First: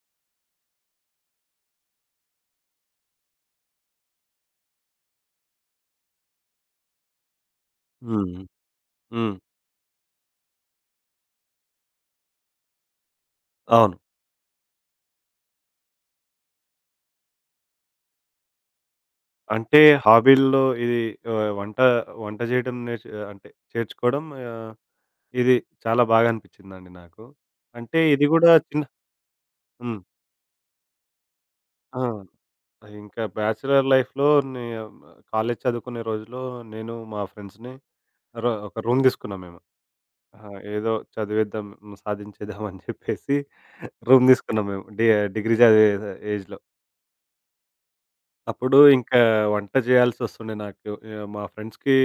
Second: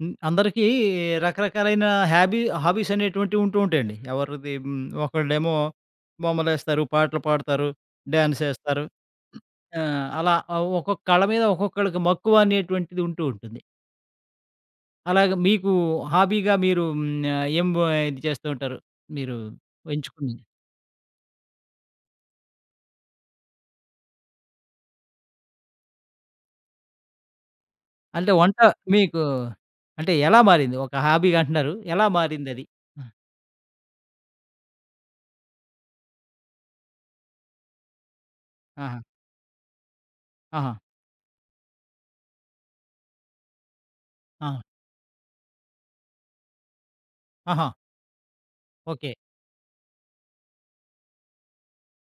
హ్మ్. అందరికీ రకరకాలైన హాబీస్ అనేటువంటివి ఉంటూ ఉంటాయండి. ఎవరిది హ్మ్, ఒకళ్ళేమో బొమ్మలేస్తారు, పాటలు పాడతారు, హ్మ్. డాన్స్ ఏస్తారు. హ్మ్. అలా ఒక్కొక్క కళ మీద ఒక్కొక్కళ్ళకి మక్కువ అనేటువంటిది ఉంటూ ఉంటుంది. అవును. అలాగే మీకు హాబీగా మీరు హ్మ్, ఏం వ ఇది చేస్తూ ఉంటారు? మీరు అంటే ఎంచుకున్నది. హాబీల్లో ఇది వంట వంట చేయడం నేర్చు అంటే చేర్చుకోవడం ఆహ్, ఇది చాలా బాగా అనిపించిందండి నాకు. అంటే ఇది అంటే గూడా వంట చిన్న మీకు హ్మ్. అంటే ఎలా మారింది? ఒక హాబీగా అంటున్నారు. ఆ! ఎలా మారిందది? ఆ! ఇంకా బ్యాచిలర్ లైఫ్‌లో నే కాలేజీ చదువుకునే రోజుల్లో నేను మా ఫ్రెండ్స్‌ని ఒక ఆహా! రూమ్ తీసుకున్నాం మేము. ఆహా! ఆహా! ఏదో చదివేద్దాం, సాధించేద్దాం అని చెప్పేసి రూమ్ ఆ! తీసుకున్నాం మేము. డిగ్రీ చదివే ఏజ్‌లో. ఆహా! అప్పుడు ఓకే. ఇంకా వంట చేయాల్సొస్తుండే నాకు. మా ఫ్రెండ్స్‌కి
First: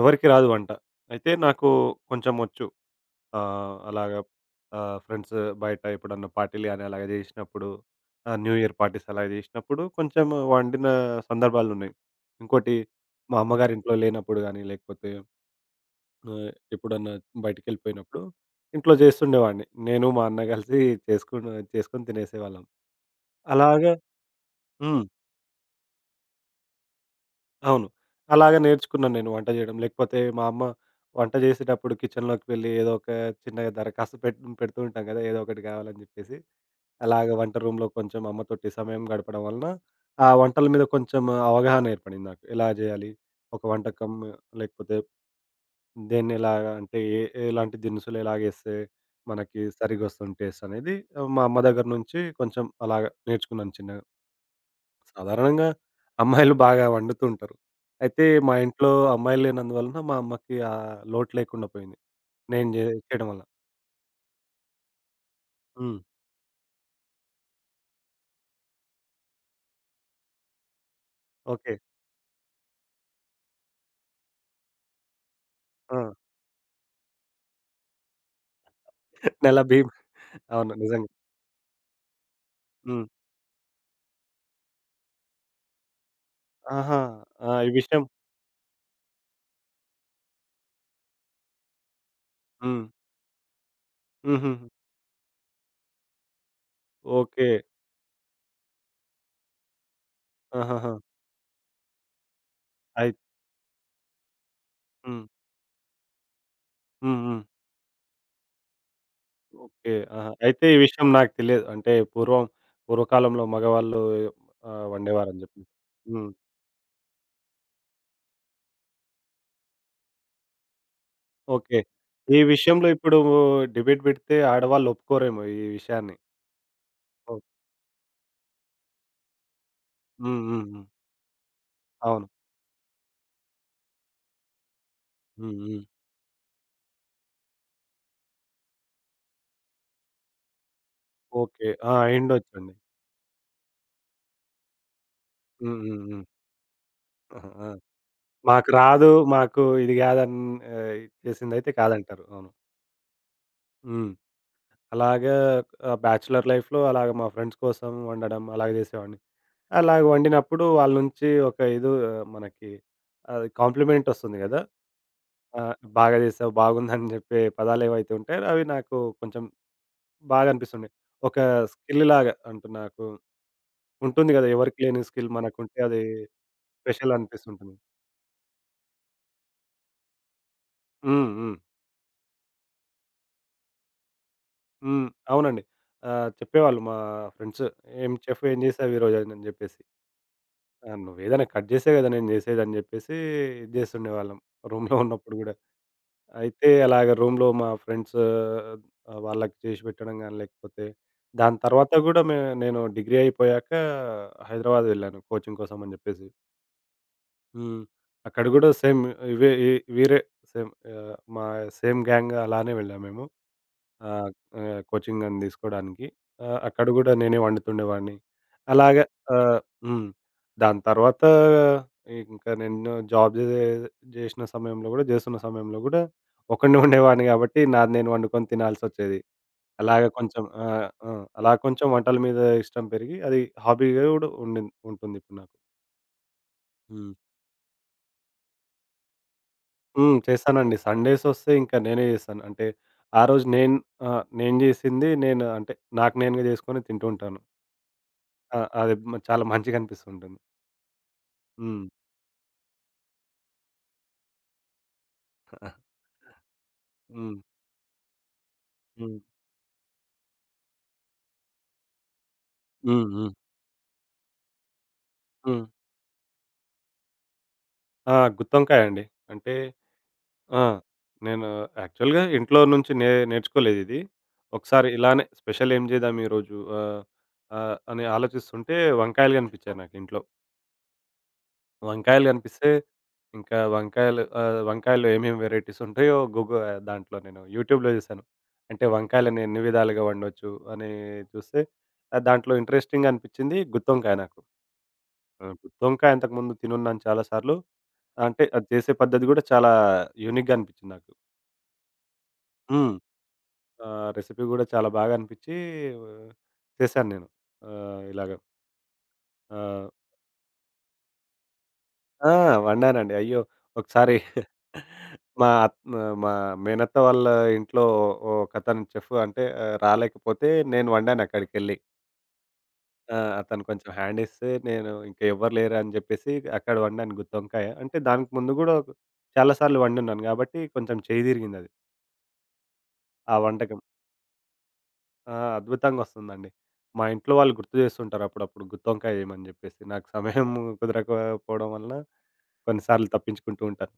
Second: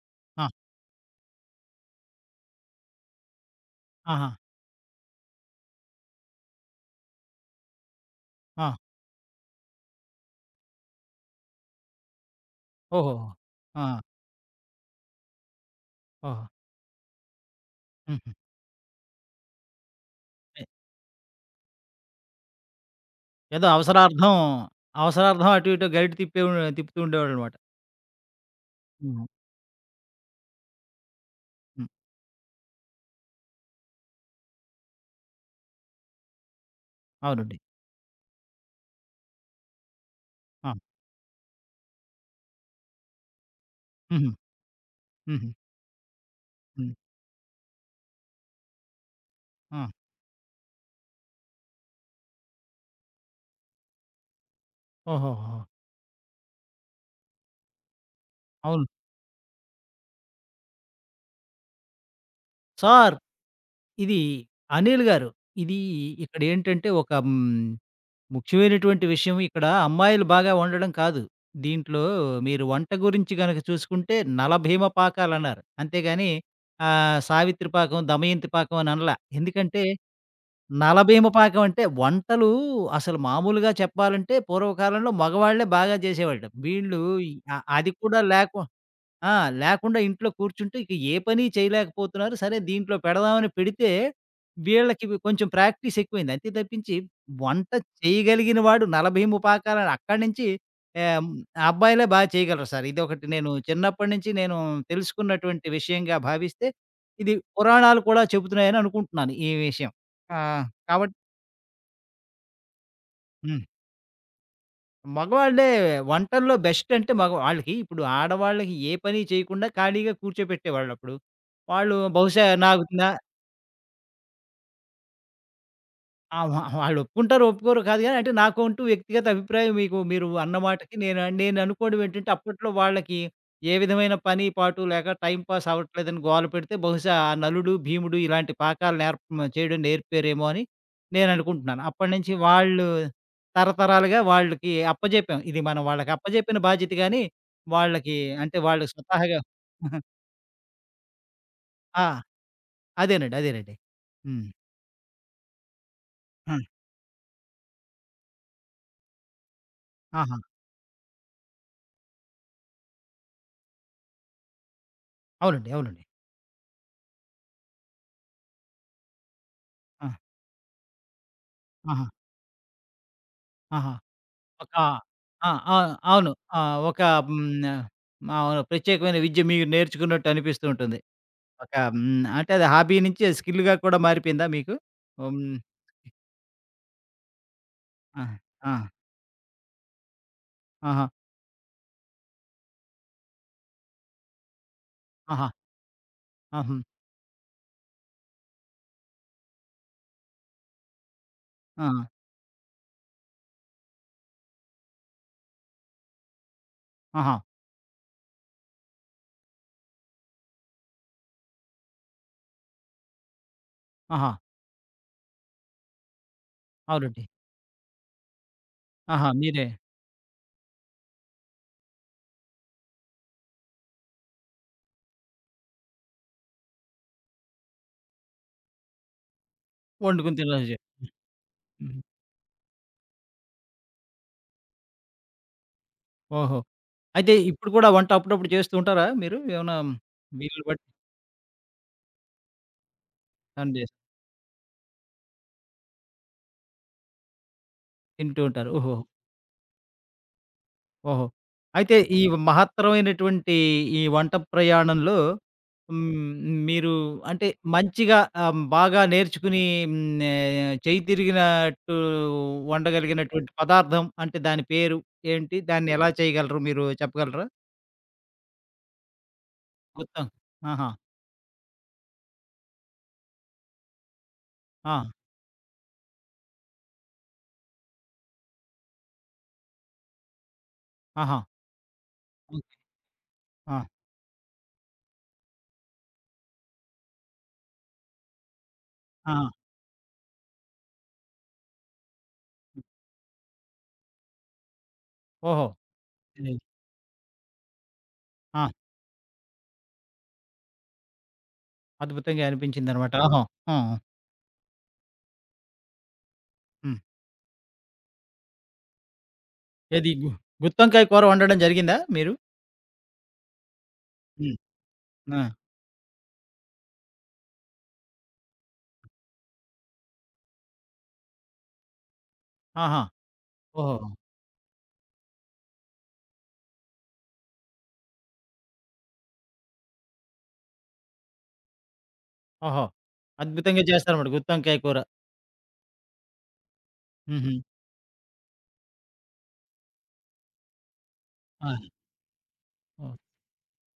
ఎవరికీ ఆ! రాదు వంట. అయితే నాకు కొంచెం వచ్చు. అలాగా ఆహా! ఫ్రెండ్స్ బయట ఎప్పుడన్నా పార్టీలు గాని అలాగ జేసినప్పుడు న్యూ ఆ! ఇయర్ పార్టీస్ అలాగ జేసినప్పుడు కొంచెం వండిన సందర్భాలున్నాయి. ఇంకోటి ఓహోహో! మా ఆ! అమ్మగారింట్లో లేనప్పుడు గాని, లేకపోతే ఓహో! ఆహ్, ఎప్పుడన్నా బయటికెళ్ళిపోయినప్పుడు హుహు. ఇంట్లో జేస్తుండేవాడిని. నేను, మా అన్న గలిసి చేసుకుని చేసుకొని తినేసేవాళ్ళం. ఏదో అలాగా. అవసరార్థం, హ్మ్. అవసరార్థం అటు ఇటు గైడ్ తిప్పుతూ ఉండేవాడనమాట. అవును. అలాగే నేర్చుకున్నాను హ్మ్. నేను వంట జేయడం. లేకపోతే మా అమ్మ వంట హ్మ్. జేసేటప్పుడు కిచెన్‌లోకి వెళ్లి ఏదో ఒక చిన్నగా దరఖాస్తు పెడుతూ ఉంటాం గదా! ఏదో ఒకటి గావాలని జెప్పేసి. అలాగే వంట అవునండి. రూమ్‌లో కొంచెం అమ్మతోటి సమయం గడపడం వలన ఆ వంటల ఆ! మీద కొంచెం అవగాహన ఏర్పడింది నాకు. ఎలా జేయాలి? ఒక వంటకం హుహు. లేకపోతే హుహు. దేన్నెలాగ హ్మ్. అంటే ఏ ఎలాంటి దినుసులు ఎలాగేస్తే మనకి ఆ! సరిగొస్తుంది టేస్ట్ అనేది ఆ, మా అమ్మ దగ్గర నుంచి కొంచెం అలాగా నేర్చుకున్నాను చిన్నగా. ఓహోహో! సాధారణంగా అమ్మాయిలు బాగా వండుతూ ఉంటారు. అయితే మా అవును. ఇంట్లో అమ్మాయిలు లేనందువలన మా అమ్మకి ఆ లోటు లేకుండా పోయింది. నేను సార్ చేయడం వల్ల. ఇది అనిల్ గారు, ఇది హ్మ్. ఇక్కడేంటంటే ఒక హ్మ్, ముఖ్యమైనటువంటి విషయం ఇక్కడ అమ్మాయిలు బాగా వండడం కాదు. ఓకే. దీంట్లో మీరు వంట గురించి గనక చూసుకుంటే నలభీమ పాకాలన్నారు. ఆ! అంతేగాని సావిత్రి పాకం, దమయంతి పాకం అని అనలా. నెల ఎందుకంటే భీమ్ అవును. నిజంగా. నలబీమ పాకం అంటే వంటలు హ్మ్. అసలు మామూలుగా చెప్పాలంటే పూర్వకాలంలో మగవాళ్ళే బాగా చేసేవాళ్ళు. ఆహా! వీళ్ళు ఆ! ఈ అది విషయం. కూడా లేకు ఆ! లేకుండా ఇంట్లో కూర్చుంటే ఇక ఏ పని చేయలేకపోతున్నారు. సరే హ్మ్. దీంట్లో పెడదామని పెడితే, హుహుహు. వీళ్ళకి ఇవి కొంచెం ప్రాక్టీస్ ఎక్కువైంది. అంతే తప్పించి ఓకే. వంట చేయగలిగిన వాడు 40, 30 అక్కడి నుంచి ఆహాహా! ఆహ్, ఆ అబ్బాయిలే బాగా చేయగలరు సార్. అయి ఇదొకటి నేను చిన్నప్పటి నుంచి నేను హ్మ్. తెలుసుకున్నటువంటి విషయంగా భావిస్తే, హ్మ్. ఇది హ్మ్. పురాణాలు కూడా చెబుతున్నాయని అనుకుంటున్నాను ఈ ఓకే. విషయం. ఆహా! ఆహ్, అయితే ఈ విషయం కాబట్టి నాకు తెలియదు. అంటే పూర్వకాలంలో హ్మ్. మగవాళ్ళు వండేవారని జెప్పి. మగవాళ్ళే హ్మ్. వంటల్లో బెస్ట్ అంటే మగ వాళ్ళకి ఇప్పుడు ఆడవాళ్ళకి ఏ పని చేయకుండా ఖాళీగా కూర్చోబెట్టేవాళ్ళప్పుడు. ఓకే. వాళ్ళు ఈ బహుశా నాకు విషయంలో న ఇప్పుడు డిబేట్ బెడితే ఆడవాళ్ళు ఒప్పుకోరేమో ఈ విషయాన్ని. ఆ! వాళ్ళు ఓహ్! ఒప్పుకుంటారో, ఒప్పుకోరో కాదు గానీ, అంటే నాకంటూ వ్యక్తిగత అభిప్రాయం మీకు మీరు హ్మ్. అన్న హ్మ్. హ్మ్. మాటకి నేను నేను అనుకోవడం అవును. ఏంటంటే, అప్పట్లో వాళ్ళకి ఏ విధమైన పని, పాటు లేక టైమ్ హ్మ్. పాస్ హ్మ్. అవ్వట్లేదని గోల పెడితే, బహుశా ఆ నలుడు, భీముడు ఇలాంటి పాకాలు చేయడం నేర్పారేమో అని ఓకే. నేననుకుంటున్నాను. ఆ! అప్పటినుంచి అయిండొచ్చండి. వాళ్ళు తరతరాలుగా వాళ్ళకి అప్పజెప్పాం. ఇది హ్మ్. మనం హ్మ్. వాళ్ళకి హ్మ్. అప్పజెప్పిన బాధ్యత గానీ, ఆహా! ఆ! వాళ్ళకి అంటే మాకు వాళ్ళు రాదు. స్వతహాగా మాకు ఇది గాదని ఆహ్, చేసిందైతే ఆ! కాదంటారు. అవును. అదేనండి. అదేనండి. హ్మ్. హ్మ్. అలాగా బ్యాచిలర్ ఆ! లైఫ్‌లో అలాగ మా ఫ్రెండ్స్ కోసం వండడం అలాగ జేసేవాడిని. అలాగ ఆహా! వండినప్పుడు వాళ్ళ నుంచి ఒక ఇది ఆ, మనకి అది కాంప్లిమెంట్ ఒస్తుంది గదా! ఆ! అవునండి. అవునండి. బాగా జేసావు, బాగుందని జెప్పే పదాలేవైతే ఉంటాయో అవి నాకు కొంచెం ఆ! బాగా అనిపిస్తుండే. ఒక ఆహా! స్కిల్‌లాగా అంటే నాకు ఆహా! ఉంటుంది గదా! ఒక ఎవరికీ లేని స్కిల్ ఆ! మనకుంటే అవును. అది అవును. ఆ! ఒక స్పెషల్ అనిపిస్తుంటుంది. హ్మ్. అవును. ప్రత్యేకమైన విద్య మీరు నేర్చుకున్నట్టు అనిపిస్తూ ఉంటుంది. హ్మ్. హ్మ్. ఒక హ్మ్. అంటే అది హాబీ నుంచి స్కిల్‌గా కూడా మారిపోయిందా మీకు? హ్మ్. హ్మ్. అవునండి. చెప్పేవాళ్ళు మా ఫ్రెండ్స్. "ఏం ఆ! చెఫ్ ఏం ఆ! చేసావు ఈరోజని" జెప్పేసి. "ఆ! ఆహా! నువ్వేదైనా కట్ జేసే గదా! నేను జేసేదని" జెప్పేసి ఇది జేస్తుండేవాళ్ళం రూమ్‌లో ఉన్నప్పుడు ఆహా! గూడా. అయితే ఆహం, అలాగ రూమ్‌లో మా ఫ్రెండ్స్ వాళ్ళకి చేసి పెట్టడం గాని, లేకపోతే దాని ఆ! తర్వాత హ్మ్. గూడా నేను డిగ్రీ అయిపోయాక హైదరాబాద్ వెళ్ళాను కోచింగ్ కోసం అని జెప్పేసి. ఆహా! ఆహా! హ్మ్. అక్కడ గూడా సేమ్ ఇవే ఈ వీరే సేమ్ ఆహ్, మా సేమ్ గ్యాంగ్ అలానే వెళ్ళాం మేము. ఆహ్, ఆహా! ఆహ్, కోచింగ్ అని తీసుకోవడానికి. అక్కడ గూడా అవునండి. నేనే వండుతుండేవాడిని. అలాగా. ఆహా! ఆహ్, మీరే హ్మ్. దాని తర్వాత ఇంకా నేను జాబ్ జే జేసిన సమయంలో గూడా జేస్తున్న సమయంలో గూడా ఒక్కడినే ఉండేవాడిని గాబట్టి నాది నేను వండుకొని తినాల్సొచ్చేది. అలాగ వండుకొని కొంచెం తినడం చే ఆహ్, ఆ! అలా కొంచెం హ్మ్. వంటల మీద ఇష్టం పెరిగి అది హాబీగా గూడా ఉంటుంది ఇప్పుడు నాకు. ఓహో! హ్మ్. అయితే ఇప్పుడు కూడా వంట అప్పుడప్పుడు చేస్తూ ఉంటారా మీరు? ఏమన్నా హ్మ్. వీలుని చేశానండి. బట్టి సండేస్ వస్తే ఇంకా నేనే చేస్తాను. అంటే ఆ రోజు పని నేను చేసి ఆహ్, నేను చేసింది నేను అంటే నాకు నేనుగా చేసుకొని తింటూ ఉంటాను. తింటూ ఆ! ఉంటారు. అది ఓహో! చాలా మంచిగా అనిపిస్తుంటుంది. ఓహో! హ్మ్. అయితే ఈ మహత్తరమైనటువంటి ఈ వంట ప్రయాణంలో హ్మ్, మీరు హ్మ్. అంటే మంచిగా బాగా హ్మ్. నేర్చుకుని హ్మ్, చేయి తిరిగినట్టు హ్మ్. హ్మ్. వండగలిగినటువంటి పదార్థం అంటే దాని పేరు ఏంటి? హ్మ్. దాన్ని ఎలా చేయగలరు మీరు చెప్పగలరా? ఆ! గుత్తొంకాయ అండి. అంటే మొత్తం. ఆ! ఆహా! నేను యాక్చువల్‌గా ఇంట్లో నుంచి నేర్చుకోలేదిది. ఒకసారి ఆ! ఇలానే స్పెషల్ ఏం చేద్దాం ఈరోజు ఆహ్, ఆహ్, అని ఆలోచిస్తుంటే వంకాయలు కనిపించాయి నాకు ఇంట్లో. ఆహా! వంకాయలు గనిపిస్తే, ఓకే. ఇంకా ఆ! వంకాయలు వంకాయల్లో ఏమేమి వెరైటీస్ ఉంటాయో దాంట్లో నేను యూట్యూబ్‌లో జూశాను. అంటే ఆ! వంకాయలని ఎన్ని విధాలుగా వండొచ్చు అని చూస్తే, దాంట్లో ఇంట్రెస్టింగ్‌గా అనిపిచ్చింది గుత్తొంకాయ నాకు. ఓహో! గుత్తొంకాయ అంతకుముందు తెలీదు. తినున్నాను చాలా సార్లు. అంటే ఆ! అది చేసే పద్ధతి గూడా చాలా యూనిక్‌గా అనిపిచ్చింది నాకు. అద్భుతంగా హ్మ్. అనిపించిందనమాట. ఆహా! ఆ! రెసిపీ గూడా చాలా బాగా అనిపిచ్చి హ్మ్. చేశాను నేను. ఇలాగ. ఆ! ఏది గు గుత్తొంకాయ కూర వండడం జరిగిందా ఆ! మీరు? వండానండి. అయ్యో! ఒకసారి హ్మ్. ఆ! మా అత్ మా మేనత్త వాళ్ళ ఇంట్లో ఒకతను చెఫ్ అంటే రాలేకపోతే నేను వండానక్కడికెళ్ళి. ఆహా! ఆ! అతను కొంచెం ఓహో! హ్యాండ్ ఇస్తే నేను ఇంకా ఎవ్వరు లేరు అని చెప్పేసి అక్కడ వండాను గుత్తి వంకాయ. అంటే దానికి ముందు గూడా చాలా సార్లు వండున్నాను గాబట్టి కొంచెం చేయి తిరిగిందది ఓహో! ఆ వంటకం. అద్భుతంగా చేస్తారన్నమాట గుత్తి వంకాయ కూర. ఆ! అద్భుతంగొస్తుందండి. మా ఇంట్లో వాళ్ళు హుహు. గుర్తు చేస్తుంటారు అప్పుడప్పుడు గుత్తి వంకాయ చేయమని జెప్పేసి. నాకు సమయం కుదరకపోవడం ఆ! వలన కొన్నిసార్లు ఓహ్! తప్పించుకుంటూ ఉంటాను.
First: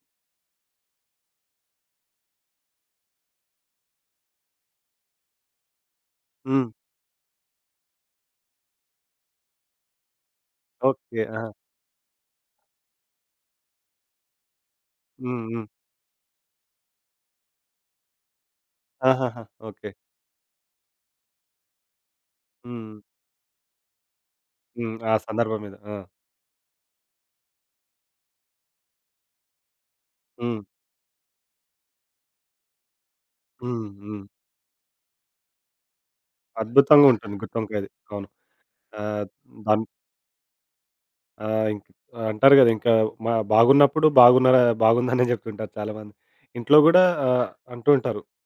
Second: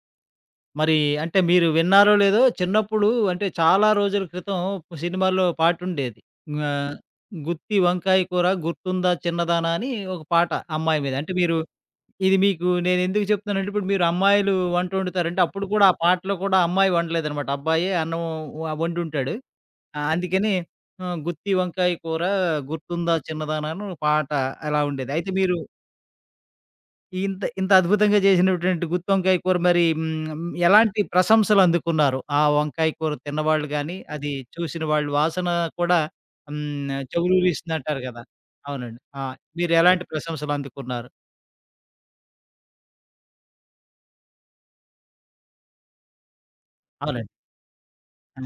మరి అంటే మీరు విన్నారో లేదో చిన్నప్పుడు అంటే చాలా రోజుల క్రితం సినిమాలో పాటుండేది. హ్మ్. ఆహ్, గుత్తి వంకాయ కూర గుర్తుందా చిన్నదానా అని ఒక పాట అమ్మాయి మీద. ఓకే. అంటే ఆ! మీరు ఇది మీకు నేనెందుకు చెప్తున్నానంటే ఇప్పుడు మీరు అమ్మాయిలు వంట వండుతారంటే హ్మ్. హ్మ్. అప్పుడు కూడా ఆ పాటలో కూడా అమ్మాయి వండలేదన్నమాట. అబ్బాయే అన్నం వండుంటాడు. ఆహాహా! ఓకే. అందుకని గుత్తి వంకాయ కూర హ్మ్. గుర్తుందా చిన్నదానా అని ఒక పాట అలా హ్మ్. ఉండేది. ఆ అయితే మీరు సందర్భం మీద. ఆ! ఇంత ఇంత అద్భుతంగా చేసినటువంటి గుత్తొంకాయ కూర మరి హ్మ్, హ్మ్. ఎలాంటి ప్రశంసలు అందుకున్నారు? ఆ వంకాయ కూర తిన్నవాళ్ళు హ్మ్. గాని, హ్మ్. అది చూసిన వాళ్ళు వాసన కూడా హ్మ్, అద్భుతంగా ఉంటుంది గుత్తొంకాయది. చెవులూరిస్తుందంటారు కదా! అవును. అవునండి. ఆ! ఆహ్, దాన్ మీరెలాంటి ప్రశంసలు అందుకున్నారు? ఆహ్, ఇంక అంటారు గదా! ఇంకా బాగున్నప్పుడు బాగున్నారా బాగుందనే జెప్తుంటారు చాలామంది. ఇంట్లో గూడా అవునండి. అంటూ ఉంటారు. ఆ!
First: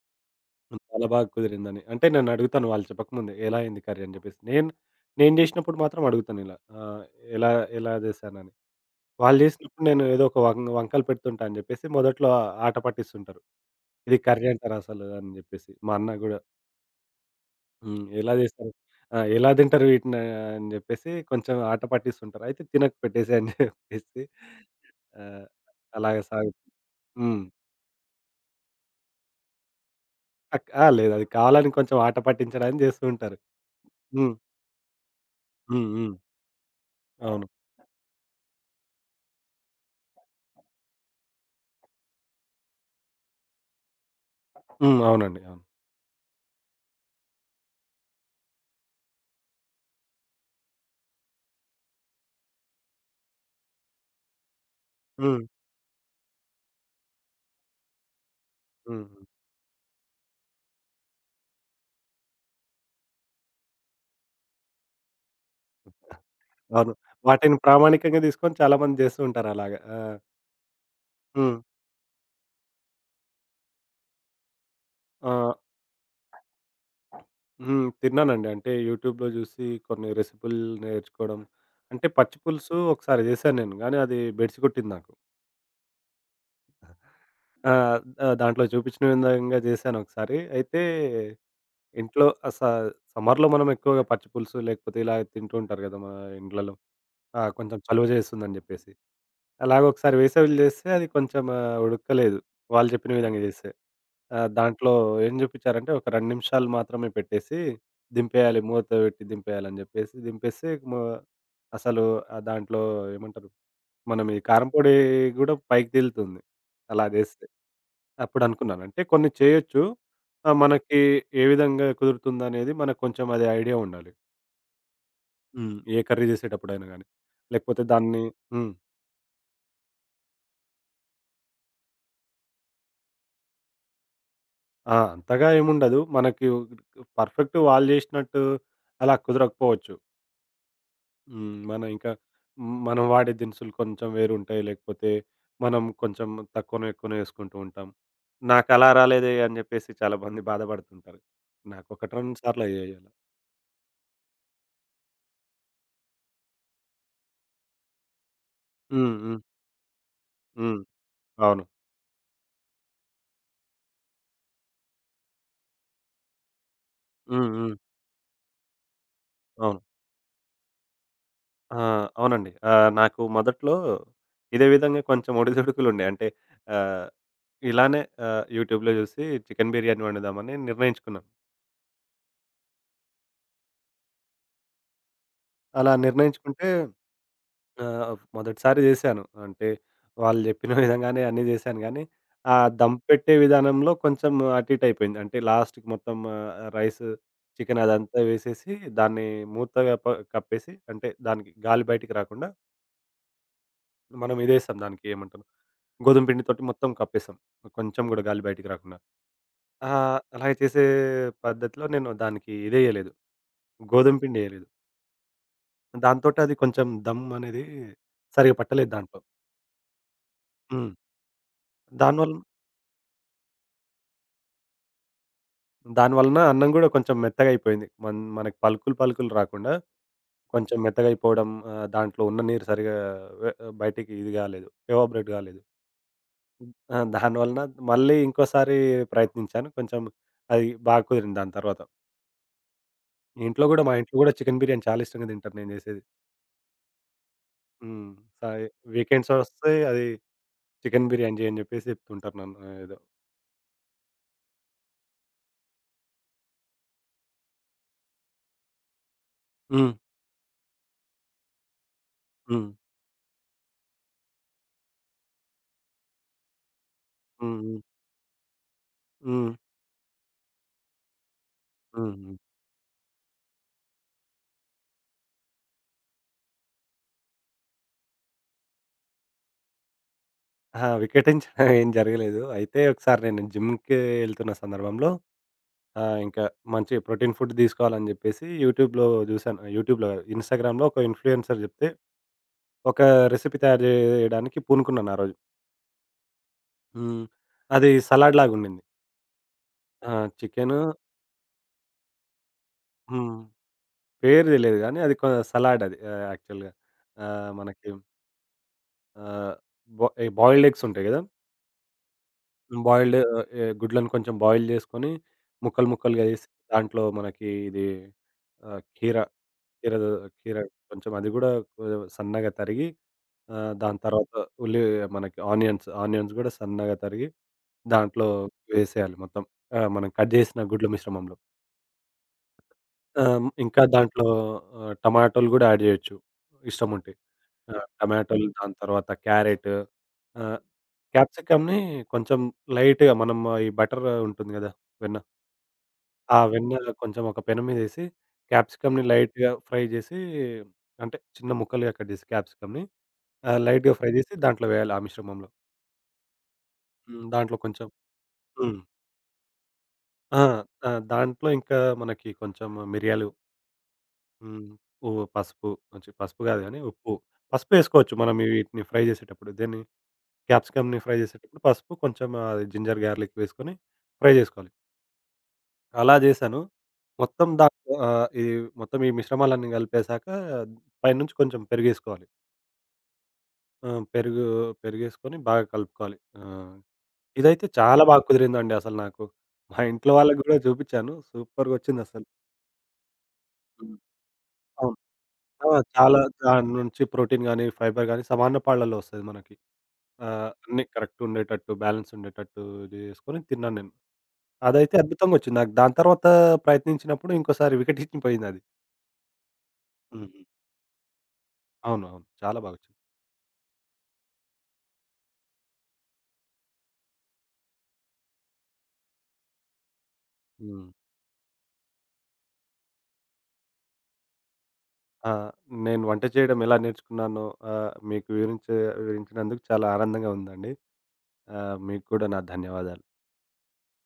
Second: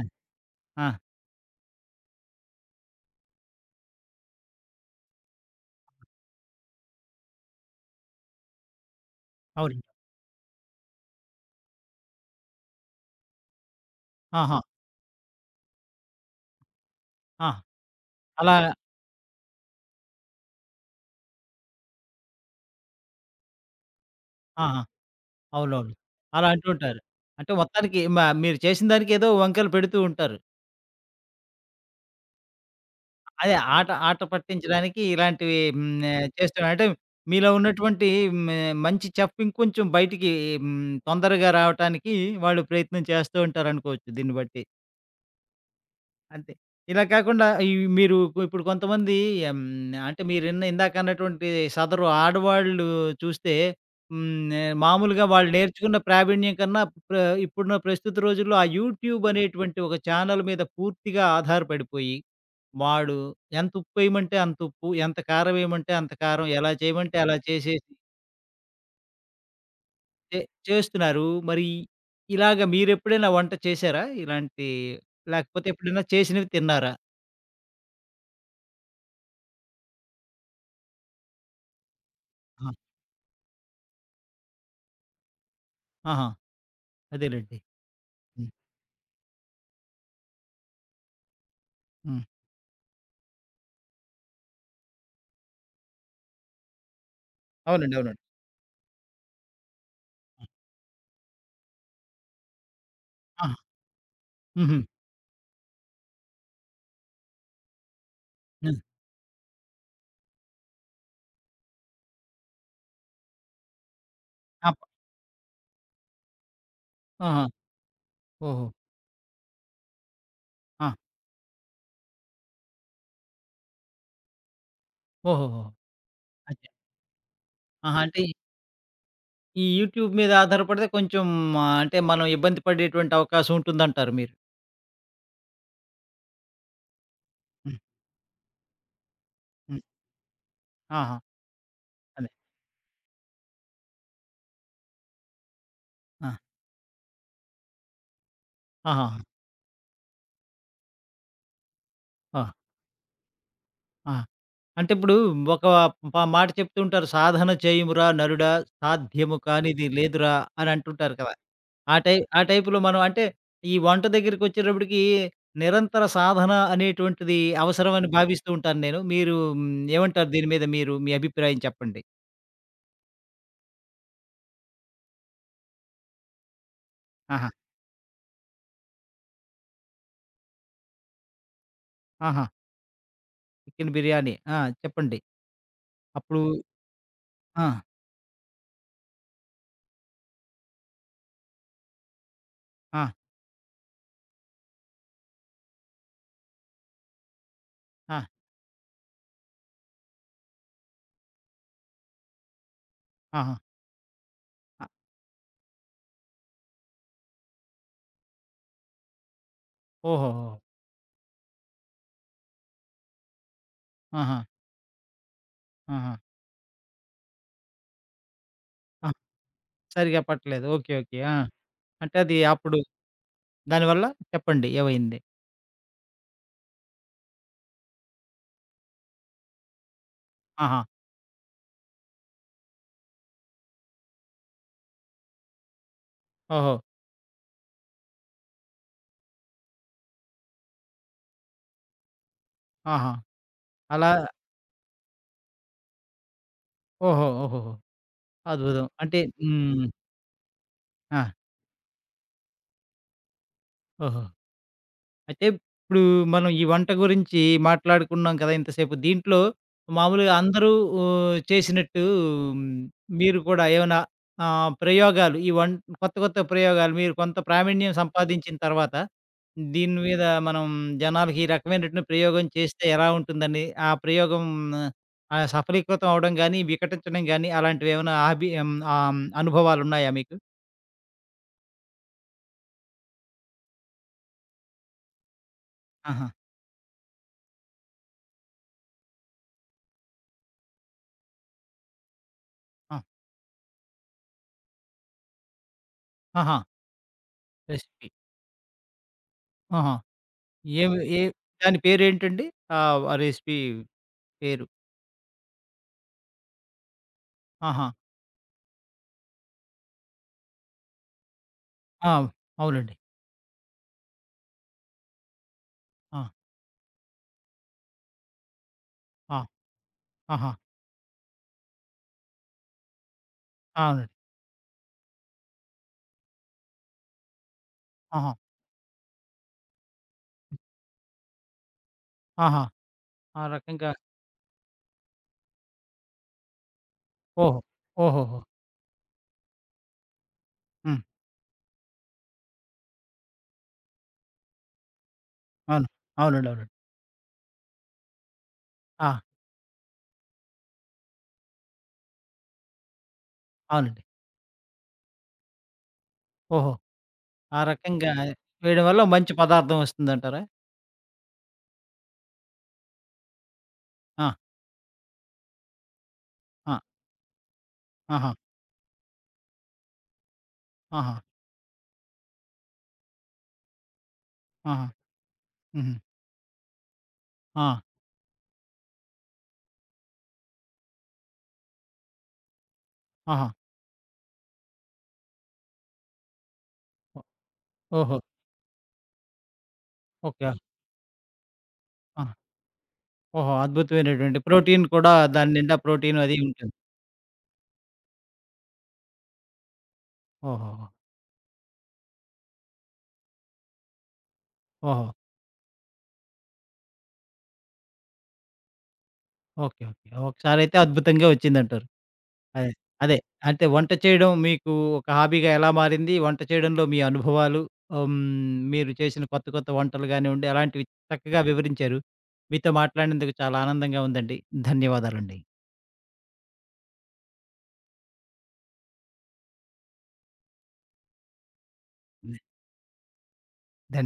ఆ! చాలా బాగా కుదిరిందని. అంటే నన్నడుగుతాను వాళ్ళు చెప్పకముందే ఎలా అయింది కర్రీ అని జెప్పేసి. నేను, నేను జేసినప్పుడు మాత్రం అడుగుతాను ఇలా. ఆహ్, ఎలా ఎలా జేశానని. వాళ్ళు జేసినప్పుడు అవునండి. నేను ఏదో ఒక వంకలు పెడుతుంటా అని జెప్పేసి మొదట్లో ఆట పట్టిస్తుంటారు. ఇది కర్రీ ఆహా! అంటారసలు అని జెప్పేసి. మా అన్న గూడా ఆ! హ్మ్. ఎలా అలా జేస్తారు? ఆ! ఎలా తింటారు వీటిని అని జెప్పేసి కొంచెం ఆట పట్టిస్తుంటారు. అయితే తినకు పెట్టేసేయ్ అని జెప్పేసి ఆహా! ఆహ్, అవునవును. అలాగే అలా సాగు అంటూ ఉంటారు. హ్మ్. అంటే మొత్తానికి మీరు చేసిన దానికి ఏదో వంకలు పెడుతూ ఉంటారు. ఆ! లేదు అది కావాలని కొంచెం ఆట పట్టించడానికి జేస్తూ ఉంటారు. అదే ఆట ఆట హ్మ్. పట్టించడానికి ఇలాంటివి హ్మ్. హ్మ్. హ్మ్. చేస్తున్నారు. అంటే అవును. మీలో ఉన్నటువంటి హ్మ్. మంచి చెఫ్ ఇంకొంచెం బయటికి హ్మ్. తొందరగా రావటానికి వాళ్ళు ప్రయత్నం చేస్తూ ఉంటారనుకోవచ్చు దీన్ని బట్టి. హ్మ్. అవునండి. అవును. అంతే. ఇలా కాకుండా ఈ మీరు ఇప్పుడు కొంతమంది హ్మ్. అంటే మీరిన్న ఇందాక అన్నటువంటి సదరు ఆడవాళ్ళు చూస్తే హ్మ్. మామూలుగా హ్మ్. వాళ్ళు నేర్చుకున్న ప్రావీణ్యం కన్నా ప్ర ఇప్పుడున్న ప్రస్తుత రోజుల్లో ఆ యూట్యూబ్ హ్మ్. అనేటువంటి ఒక ఛానెల్ మీద పూర్తిగా ఆధారపడిపోయి, వాడు ఎంత ఉప్పేయమంటే అంత ఉప్పు, ఎంత కారం వేయమంటే అంత కారం, ఎలా అవును. చేయమంటే అలా వాటిని చేసేసి ప్రామాణికంగా తీసుకొని చాలా మంది జేస్తూ ఉంటారలాగా. ఆ! చే చేస్తున్నారు. హ్మ్. మరి ఇలాగ మీరెప్పుడైనా వంట చేశారా? ఇలాంటి ఆ! లేకపోతే ఎప్పుడైనా చేసినవి తిన్నారా? హ్మ్. తిన్నానండి. అంటే యూట్యూబ్‌లో జూసి కొన్ని రెసిపీలు నేర్చుకోవడం. అంటే పచ్చి ఆ! పులుసు ఒకసారి జేశాను నేను. గానీ అది బెడిసి కొట్టింది నాకు. ఆహా! అదేలెండి. ఆ! హ్మ్. దాంట్లో చూపించిన విధంగా జేశాను ఒకసారి. అయితే హ్మ్. ఇంట్లో సమ్మర్‌లో మనం ఎక్కువగా పచ్చి పులుసు లేకపోతే ఇలా తింటూ ఉంటారు గదా! మన ఇండ్లలో. ఆ! కొంచెం అవునండి. చలువ అవునండి. చేస్తుందని జెప్పేసి. అలాగొకసారి వేసవిలో చేస్తే అది కొంచెం ఉడకలేదు. వాళ్ళు చెప్పిన విధంగా ఆ! చేస్తే. హుహు. దాంట్లో ఏం జూపిచ్చారంటే ఒక 2 నిమిషాలు మాత్రమే పెట్టేసి దింపేయాలి. హ్మ్. మూత పెట్టి దింపేయాలని జెప్పేసి దింపేస్తే అసలు దాంట్లో ఏమంటారు? మనం ఈ కారం అప్ పొడి గూడా పైకి తేలుతుంది. అలా ఆహా! జేస్తే. ఓహో! అప్పుడనుకున్నాను. అంటే కొన్ని చేయొచ్చు. ఆ! మనకి ఏ విధంగా కుదురుతుందనేది మనకు కొంచెం అది ఐడియా ఉండాలి. ఓహోహో! హ్మ్. ఏ కర్రీ అదే. చేసేటప్పుడైనా గాని. లేకపోతే ఆహా! దాన్ని. అంటే హ్మ్. ఈ యూట్యూబ్ మీద ఆధారపడితే కొంచెం అంటే మనం ఇబ్బంది పడేటువంటి అవకాశం ఉంటుందంటారు మీరు. ఆ! అంతగా ఏముండదు. మనకి పర్ఫెక్ట్ హ్మ్. వాళ్ళు చేసినట్టు అలా హ్మ్. కుదరకపోవచ్చు. ఆహా! హ్మ్. మన ఇంకా అదే. మనం వాడే దినుసులు కొంచెం వేరుంటాయి. లేకపోతే మనం కొంచెం ఆ! తక్కువనో, ఎక్కువనో వేసుకుంటూ ఉంటాం. నాకలా ఆహా! రాలేదే అని చెప్పేసి చాలా మంది బాధపడుతుంటారు. నాకొకటి 2 ఆ! సార్లు అయ్యాయి అలా. ఆ! అంటే ఇప్పుడు ఒక మాట చెప్తూ ఉంటారు. సాధన చేయుమురా నరుడా హ్మ్. సాధ్యము హ్మ్. కానిది లేదురా అని హ్మ్. అంటుంటారు కదా! అవును. ఆ టైప్‌లో మనం అంటే, ఈ వంట దగ్గరికొచ్చేటప్పటికి నిరంతర సాధన అనేటువంటిది హ్మ్. హ్మ్. అవసరమని భావిస్తూ ఉంటాను నేను. మీరు హ్మ్, అవును. ఏమంటారు దీని మీద మీరు మీ అభిప్రాయం ఆ! చెప్పండి? అవునండి. నాకు మొదట్లో ఇదే విధంగా కొంచెం ఒడిదుడుకులుండే. అంటే ఆహ్ ఆహా! ఇలానే యూట్యూబ్‌లో చూసి చికెన్ బిర్యానీ వండుదామని నిర్ణయించుకున్నాను. ఆహా! చికెన్ బిర్యానీ. ఆ! చెప్పండి. అలా అప్పుడు నిర్ణయించుకుంటే ఆ! మొదటిసారి చేశాను. అంటే వాళ్ళు చెప్పిన విధంగానే అన్నీ చేశాను గానీ, ఆ దమ్ ఆ! పెట్టే విధానంలో కొంచెం అటు ఇటు అయిపోయింది. అంటే లాస్ట్‌కి మొత్తం రైస్, చికెన్ ఆ! అదంతా వేసేసి దాన్ని మూతగా ప కప్పేసి అంటే దానికి గాలి బయటికి రాకుండా ఆహా! మనం ఇదేసాం ఆ! దానికి ఏమంటారు గోధుమ పిండితోటి మొత్తం కప్పేసాం. కొంచెం కూడా గాలి బయటికి రాకుండా. ఓహోహో! అలాగే చేసే పద్ధతిలో నేను దానికి ఇదేయలేదు, గోధుమ ఆహా! పిండి ఎయలేదు. ఆహా! దాంతోటి అది కొంచెం దమ్ అనేది సరిగ్గా పట్టలేదు ఆ! దాంట్లో. సరిగ్గా పట్టలేదు. హ్మ్. ఓకే. ఓకే. ఆ! అంటే దానివల్ అది అప్పుడు దానివల్ల? చెప్పండి ఏమైంది? దాని వలన అన్నం గూడా కొంచెం మెత్తగయిపోయింది. మనకి పలుకులు, పలుకులు రాకుండా కొంచెం ఆహా! మెత్తగయిపోవడం, దాంట్లో ఉన్న నీరు సరిగ్గా వె బయటికి ఇది గాలేదు. ఎవాపరేట్ గాలేదు. ఓహో! ఆ! దానివలన మళ్ళీ ఇంకోసారి ప్రయత్నించాను. కొంచెం అది బాగా కుదిరింది దాని తర్వాత. ఆహా! ఇంట్లో గూడా మా అలా ఇంట్లో గూడా చికెన్ బిర్యానీ చాలా ఇష్టంగా తింటారు నేను జేసేది. ఓహో! ఓహోహో! హ్మ్. సాయి అద్భుతం. అంటే వీకెండ్స్ ఒస్తే హ్మ్. అది చికెన్ ఆ! బిర్యానీ జేయని జెప్పేసి జెప్తుంటారు నన్ను ఏదో. ఓహో! అయితే ఇప్పుడు మనం ఈ వంట గురించి మాట్లాడుకున్నాం కదా ఇంతసేపు. దీంట్లో హ్మ్. మామూలుగా అందరూ చేసినట్టు హ్మ్, హ్మ్. మీరు కూడా ఏమైనా ప్రయోగాలు ఈ వం కొత్త కొత్త ప్రయోగాలు మీరు కొంత హ్మ్. హ్మ్. ప్రావీణ్యం సంపాదించిన తర్వాత హ్మ్. దీని మీద మనం జనాలకి ఈ రకమైనటువంటి హ్మ్. హ్మ్. ప్రయోగం చేస్తే ఎలా ఉంటుందని, ఆ ప్రయోగం సఫలీకృతం అవ్వడం గానీ, వికటించడం గానీ అలాంటివి ఏమైనా హాబీ అనుభవాలున్నాయా మీకు? అహా! వికెటించడం ఏం జరగలేదు. అయితే ఒకసారి నేను జిమ్‌కి ఎళ్తున్న సందర్భంలో ఆహ్, ఆహా! ఇంకా మంచి ప్రోటీన్ ఫుడ్ తీసుకోవాలని చెప్పేసి యూట్యూబ్‌లో చూసాను. యూట్యూబ్‌లో కాదు, ఇన్‌స్టాగ్రామ్‌లో ఒక ఇన్‌ఫ్లూయెన్సర్ చెప్తే ఆ! ఒక రెసిపీ తయారు చేయడానికి పూనుకున్నాను ఆ రోజు. ఆహా! హ్మ్. అది రెసిపీ. సలాడ్ లాగా ఉండింది. ఆహా! ఆ! చికెను ఏమి ఏ దాని పేరేంటండి? ఆ హ్మ్. రెసిపీ పేరు పేరు. తెలీదు గానీ అది కొ సలాడ్ అది యాక్చువల్‌గా. ఆహా! మనకి ఆహ్, బా బాయిల్డ్ ఎగ్స్ ఉంటాయి కదా! ఆ! అవునండి. బాయిల్డ్ ఆహ్, ఎ గుడ్లను కొంచెం బాయిల్ చేసుకొని, ముక్కలు ముక్కలుగా ఆ! చేసి దాంట్లో మనకి ఇది ఆహ్, కీర ఆ! కీర ఆహా! కీర కొంచెం అది గూడా సన్నగా తరిగి, దాని అవునండి. తర్వాత ఉల్లి మనకి ఆనియన్స్, ఆనియన్స్ గూడా సన్నగా తరిగి దాంట్లో ఆహా! వేసేయాలి మొత్తం. ఆ! మనం కట్ చేసిన గుడ్ల మిశ్రమంలో. ఆహా! ఆ! ఆ హ్మ్. ఇంకా రకంగా దాంట్లో టమాటోలు గూడా యాడ్ జేయొచ్చు ఇష్టముంటే. ఓహో! ఆ! ఓహోహో! టమాటోలు దాని తర్వాత క్యారెట్, ఆహ్, హ్మ్. క్యాప్సికమ్‌ని కొంచెం లైట్‌గా మనం ఈ బటర్ ఉంటుంది గదా! వెన్న. అవును. ఆ అవునండి. అవునండి. వెన్న కొంచెం ఒక పెనం మీదేసి క్యాప్సికమ్‌ని ఆ! లైట్‌గా ఫ్రై జేసి అంటే చిన్న ముక్కలుగా కట్ జేసి క్యాప్సికమ్‌ని లైట్‌గా అవునండి. ఫ్రై జేసి దాంట్లో వేయాలి ఆ మిశ్రమంలో. ఓహో! హ్మ్. దాంట్లో ఆ కొంచెం రకంగా హ్మ్. వేయడం వల్ల మంచి పదార్థం ఆ! వస్తుందంటారా? ఆ! దాంట్లో ఇంకా మనకి కొంచెం మిరియాలు. ఆ! హ్మ్. ఓ పసుపు చి పసుపు గాదు ఆ! గానీ ఉప్పు. పసుపేసుకోవచ్చు ఆహా! మనం. ఓకే. వీటిని ఫ్రై జేసేటప్పుడు. దీన్ని క్యాప్సికమ్‌ని ఆహా! ఫ్రై జేసేటప్పుడు పసుపు, కొంచెం జింజర్ గార్లిక్ వేసుకొని ఫ్రై జేసుకోవాలి. ఆహా! హుహు. అలా జేశాను. మొత్తం ఆ! దాంట్లో ఆహ్, ఈ మొత్తం ఈ మిశ్రమాలన్నీ కలిపేశాక పైనుంచి కొంచెం పెరుగేసుకోవాలి. ఆహా! ఆ! పెరుగేసుకొని బాగా కలుపుకోవాలి. ఆ! ఓ ఇదైతే చాలా ఓహో! బాగా కుదిరిందండి అసలు నాకు. మా ఇంట్లో వాళ్ళకి ఓకే. గూడా చూపిచ్చాను. ఆ! సూపర్‌గొచ్చిందసలు. ఓహో! హ్మ్. అద్భుతమైనటువంటి ప్రోటీన్ అవును. కూడా దాని ఆ! నిండా చాలా ప్రోటీన్ అది దాని ఉంటుంది. నుంచి ప్రోటీన్ గాని, ఫైబర్ గాని సమాన పాళ్ళలో వస్తది మనకి. అన్నీ ఓహోహో! కరెక్ట్ ఉండేటట్టు, బ్యాలెన్స్ ఉండేటట్టు ఇది చేసుకొని తిన్నాను నేను. అదైతే ఓహో! అద్భుతంగొచ్చింది నాకు. దాని తర్వాత ప్రయత్నించినప్పుడు ఇంకోసారి వికటించిపోయిందది. ఓకే. ఓకే. హుహు. ఒకసారైతే అద్భుతంగా వచ్చిందంటారు. అవునవును. చాలా అదే. బాగొచ్చింది. అదే. అంటే వంట చేయడం మీకు ఒక హాబీగా ఎలా మారింది? వంట చేయడంలో మీ అనుభవాలు హ్మ్. మీరు చేసిన కొత్త కొత్త వంటలు గానివ్వండి, అలాంటివి హ్మ్. చక్కగా వివరించారు. మీతో మాట్లాడినందుకు చాలా ఆనందంగా ఉందండి. ఆ! ధన్యవాదాలండి. నేను వంట చేయడం ఎలా నేర్చుకున్నానో మీకు వివరించినందుకు చాలా ఆనందంగా ఉందండి. మీకు కూడా నా ధన్యవాదాలు. ధ